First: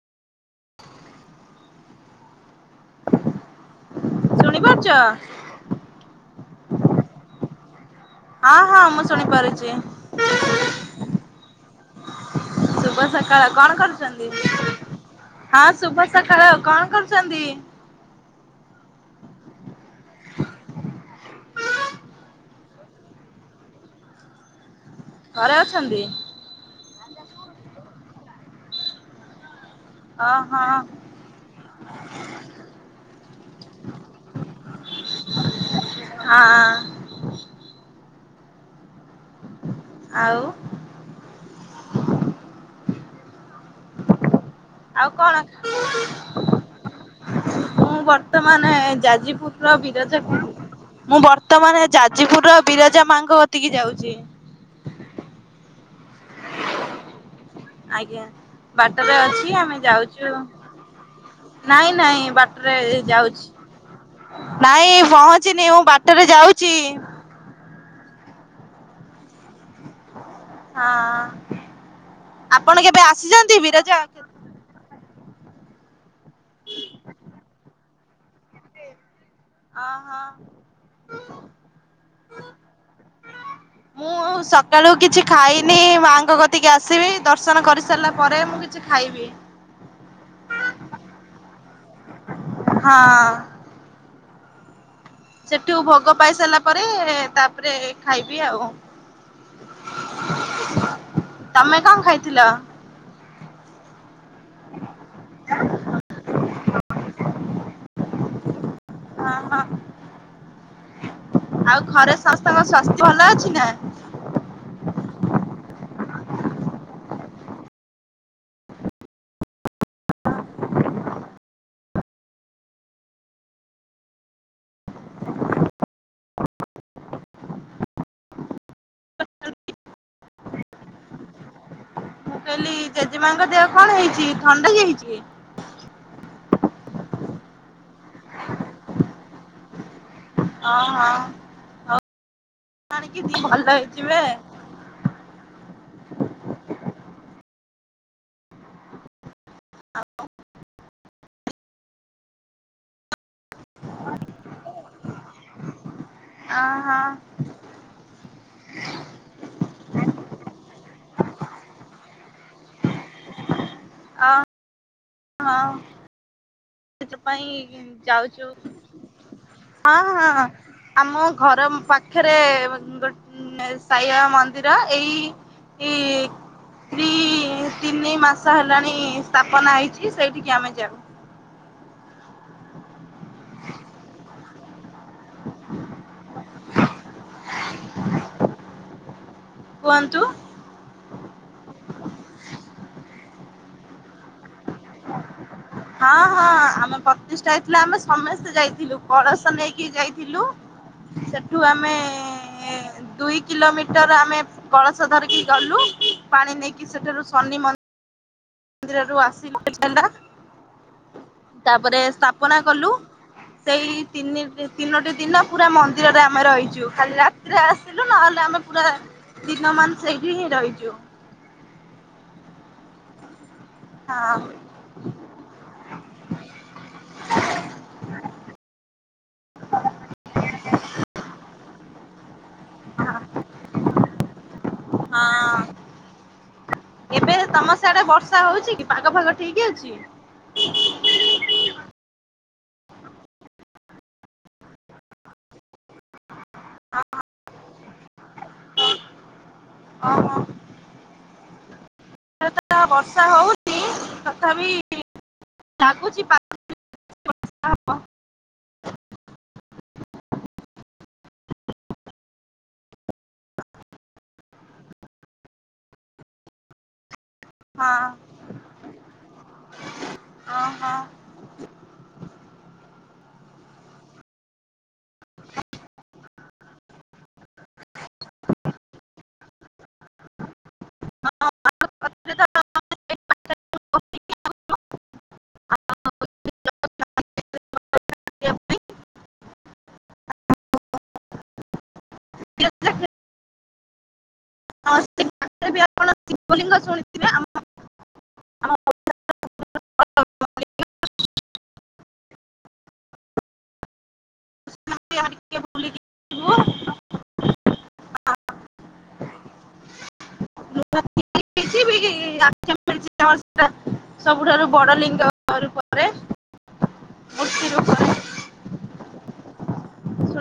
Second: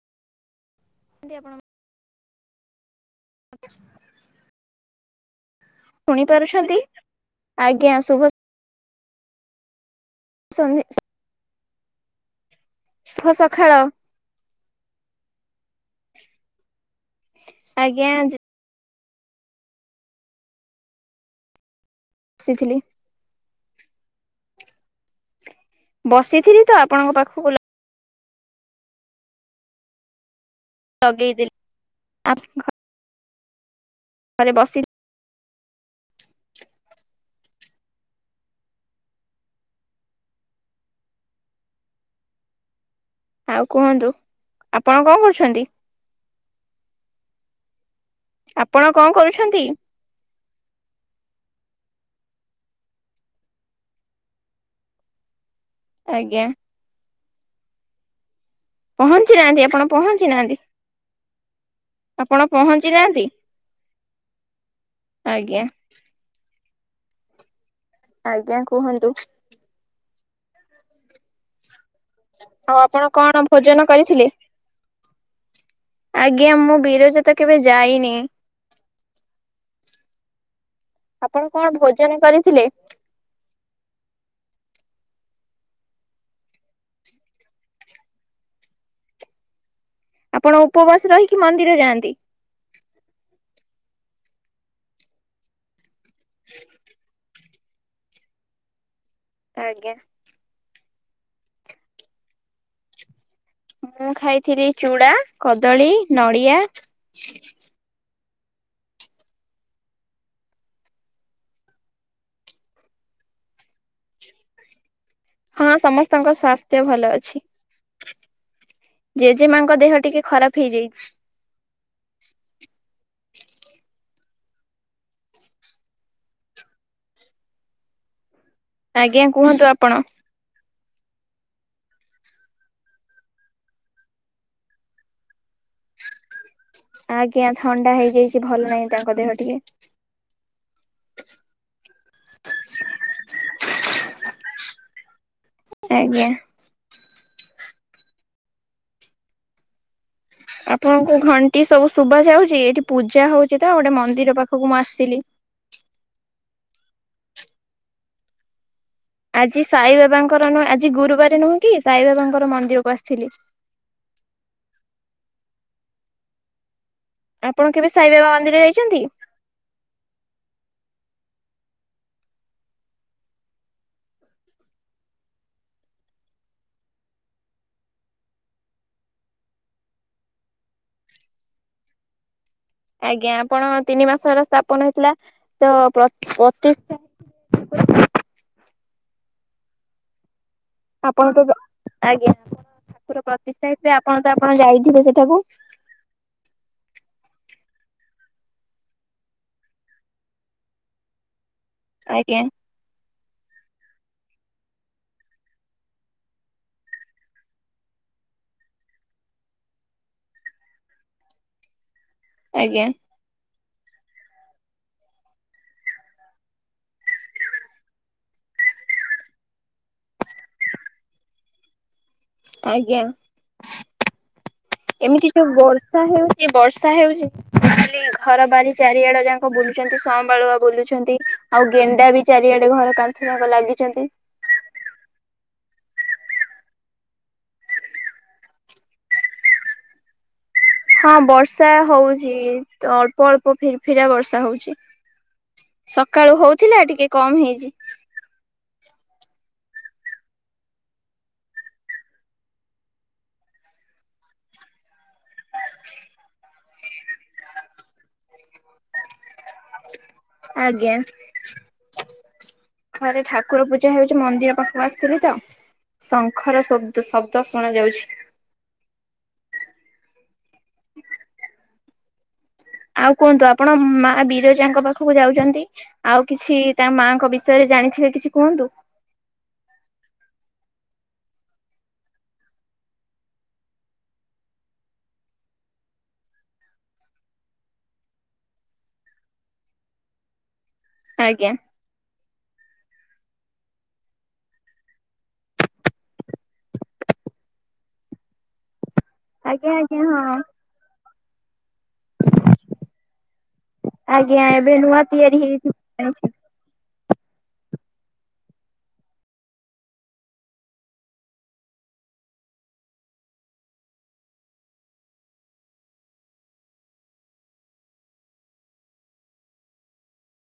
ନ୍ତି ଆପଣ ଆଠ [inaudible] ଶୁଣିପାରୁଚ? ଶୁଣି ପାରୁଛନ୍ତି ଆଜ୍ଞା ଶୁଭ ହଁ ହଁ ମୁଁ ଶୁଣି ପାରୁଚି। ସନ୍ଦେ [unintelligible] ଶୁଭ ସକାଳ କଣ କରୁଚନ୍ତି? ହଁ ଶୁଭ ସକାଳ କଣ କରୁଚନ୍ତି? ଆଜ୍ଞା। ଥିଲି। ଘରେ ଅଛନ୍ତି? ସେଥିରେ ତ ଆପଣଙ୍କ ପାଖକୁ ହଁ ହଁ। ଲଗେଇଦେଲି ଆ ଥରେ ବସି ହଁ। ଆଉ। ଆଉ କୁହନ୍ତୁ? ଆପଣ ଆଉ କଣ କରୁଛନ୍ତି ମୁଁ ବର୍ତ୍ତ ବତ୍ତମାନେ ଆପଣ କଣ କରୁଛନ୍ତି ଯାଜିପୁରୁର ବି ଯାଜ କଣ ମୁଁ ବର୍ତ୍ତମାନ ଯାଜପୁରୁର ବିରଜା ମାଙ୍କ ବତିକି ଯାଉଚି। ଆଜ୍ଞା। ଆଜ୍ଞା ବାଟରେ ପହଞ୍ଚି ଅଛି ନାହାନ୍ତି ଆମେ ଆପଣ ପହଞ୍ଚି ଯାଉଚୁ। ନାହାନ୍ତି ନାଇଁ ନାଇଁ ଆପଣ ବାଟରେ ପହଞ୍ଚି ନାହାନ୍ତି ଯାଉଛି। ନାଇଁ ଆଜ୍ଞା ପହଞ୍ଚିନି ମୁଁ ବାଟରେ ଯାଉଚି। ଆଜ୍ଞା କୁହନ୍ତୁ? ହଁ। ଆଉ କେବେ ଆପଣ କଣ ଆସିଛନ୍ତି ଭୋଜନ ବିରଜା? କରିଥିଲେ? ଆଜ୍ଞା ମୁଁ ବିରଜା ତ କେବେ ଯାଇନି। ହ ହଁ। ଆପଣ କଣ ଭୋଜନ କରିଥିଲେ? ମୁଁ ସକାଳୁ କିଛି ଖାଇନି ମାଙ୍କ କତିକି ଆସିବି ଦର୍ଶନ କରିସାରିଲା ପରେ ମୁଁ କିଛି ଖାଇବି। ଆପଣ ଉପବାସ ରହିକି ମନ୍ଦିର ଯାଆନ୍ତି? ହଁ। ସେଠୁ ଭୋଗ ପାଇ ସାରିଲା ପରେ ତାପରେ ଖାଇବି ଆଉ। ଆଜ୍ଞା ତମେ କଣ ଖାଇଥିଲ? ମୁଁ ଖାଇଥିଲି ଚୁଡ଼ା କଦଳୀ ନଡ଼ିଆ। ହଁ ହଁ ଆଉ ଘରେ ସମସ୍ତଙ୍କ ସ୍ୱାସ୍ଥ୍ୟ ଭଲ ଅଛି ନା? ହଁ ସମସ୍ତଙ୍କ ସ୍ୱାସ୍ଥ୍ୟ ଭଲ ଅଛି। ଜେଜେମାଙ୍କ ଦେହ ଟିକେ ଖରାପ ହେଇଯାଇଛି। ଆଜ୍ଞା କୁହନ୍ତୁ ଆପଣ? ମୁଁ କହିଲି ଜେଜେମାଙ୍କ ଦେହ କଣ ହେଇଛି ଥଣ୍ଡାଯାଇଛି କି? ଆଜ୍ଞା ଥଣ୍ଡା ହେଇଯାଇଛି ଭଲ ନାହିଁ ତାଙ୍କ ଦେହ ଟିକେ। ହଁ ହଁ ଜାଣିକି ଦି ଭଲ ହେଇଥିବେ। ଆଜ୍ଞା ଆପଣଙ୍କୁ ଘଣ୍ଟି ସବୁ ଶୁଭ ଯାଉଛି ଏଠି ପୂଜା ହଉଛି ତ ଗୋଟେ ମନ୍ଦିର ପାଖକୁ ମୁଁ ଆସିଥିଲି। ଅ ହଁ ଆଜି ସାଇ ବାବାଙ୍କର ନୁହେ ଆଜି ଗୁରୁବାର ନୁହଁ କି ସାଇବାବାଙ୍କର ମନ୍ଦିରକୁ ଆସିଥିଲି। ଅ ହଁ ସେଥିପାଇଁ ଆପଣ କେବେ ସାଇବାବା ଯାଉଛୁ ମନ୍ଦିରରେ ଯାଇଛନ୍ତି? ହଁ ହଁ ଆମ ଘର ପାଖରେ ଗୋଟେ ମ ସାଇ ବାବା ମନ୍ଦିର ଏଇ ଦି ତିନି ମାସ ହେଲାଣି ସ୍ଥାପନା ହେଇଛି ସେଇଠିକି ଆମେ ଯାଉ। ଆଜ୍ଞା ଆପଣ ତିନି ମାସର ସ୍ଥାପନ ହେଇଥିଲା ପ୍ରତିଷ୍ଠା କୁହନ୍ତୁ? ଆପଣ ତ ଆଜ୍ଞା ଆମ ଠାକୁର ପ୍ରତିଷ୍ଠା ହେଇରେ ଆପଣ ତ ଆପଣ ଯାଇଥିବେ ସେଠାକୁ? ହଁ ହଁ ଆମେ ପ୍ରତିଷ୍ଠା ହେଇଥିଲା ଆମେ ସମସ୍ତେ ଯାଇଥିଲୁ କଳସ ନେଇକି ଯାଇଥିଲୁ। ଲୁ ସେଠୁ ଆମେ ଆଜ୍ଞା ଏ ଦୁଇ କିଲୋମିଟର ଆମେ କଳସ ଧରିକି ଗଲୁ ପାଣି ନେଇକି ସେଠାରୁ ଶନି ମନ୍ଦି ମନ୍ଦିରରୁ ଆସିଲୁ କେତେ ହେଲା ତାପରେ ସ୍ଥାପନା ଆଜ୍ଞା କଲୁ। ସେଇ ତିନି ତିନୋଟି ଦିନ ପୁରା ମନ୍ଦିରରେ ଆମେ ରହିଛୁ ଖାଲି ରାତି ରେ ଆସିଲୁ ନହେଲେ ଆମେ ପୁରା ଦିନ ମାନ୍ ସେଇଠି ହିଁ ରହିଛୁ। ଆଜ୍ଞା। ହଁ। ଏମିତି ଯୋଉ ବର୍ଷା ହେଉଛି ବର୍ଷା ହେଉଛି। ଖାଲି ଘର ବାରି ଚାରିଆଡେ ଯାଙ୍କ ବୁଲୁଛନ୍ତି ସଁବାଳୁଆ ବୁଲୁଛନ୍ତି ଆଉ ଗେଣ୍ଡା ବି ଚାରିଆଡେ ଖାଲି ଘର କାନ୍ଥ ବାଙ୍କ ଲାଗିଛନ୍ତି। ହଁ ଏବେ ତମ ସିଆଡେ ବର୍ଷା ହଉଛି କି ପାଗ ଫାଗ ଠିକ ଅଛି। ହଁ ବର୍ଷା ହଉଛି ଅଳ୍ପ ଅଳ୍ପ ଫିର୍ ଫିରିଆ ବର୍ଷା ହଉଛି। ସକାଳୁ ହଉଥିଲା ଟିକେ କମ ହେଇଛି। ହଁ ହ। ବର୍ଷା ହଉଛିି ତଥାପି ଲାଗୁଛି ପା ବର୍ଷା ହବ। ଆଜ୍ଞା। ଘରେ ଠାକୁର ପୂଜା ହେଉଚି ମନ୍ଦିର ପାଖକୁ ଆସିଥିଲି ତ ଶଙ୍ଖର ଶୋବ୍ଦ ଶବ୍ ହଁ-ହଁ-ହଁ ଆଉ କୁଅନ୍ତୁ ଆପଣ ମା ବିରଜାଙ୍କ ପାଖକୁ ଯାଉଚନ୍ତି ଆଉ କିଛି ତା ମାଆଙ୍କ ବିଷୟରେ ଜାଣିଥିବେ କିଛି କୁହନ୍ତୁ। ହଁ [unintelligible] ଆଜ୍ଞା। [unintelligible] ହଁ ସେ ଗାଁ ରେ ବି ଆପଣ ଶିବଲିଙ୍ଗ ଶୁଣିଥିବେ ଆମ୍ ଆଜ୍ଞା ଆଜ୍ଞା ହଁ। ଆଜ୍ଞା ଏବେ ନୂଆ ତିଆରି ଟିକେ ହେଇଚି ବୁଲିକି [unintelligible] ଯିବୁ। ନୂଆ ତିଆରି ହେଇଚି। [unintelligible] ଆମର ସେଟା ସବୁଠାରୁ ବଡ ଲିଙ୍ଗ ରୂପରେ। ମୂର୍ତ୍ତି ରୂପରେ।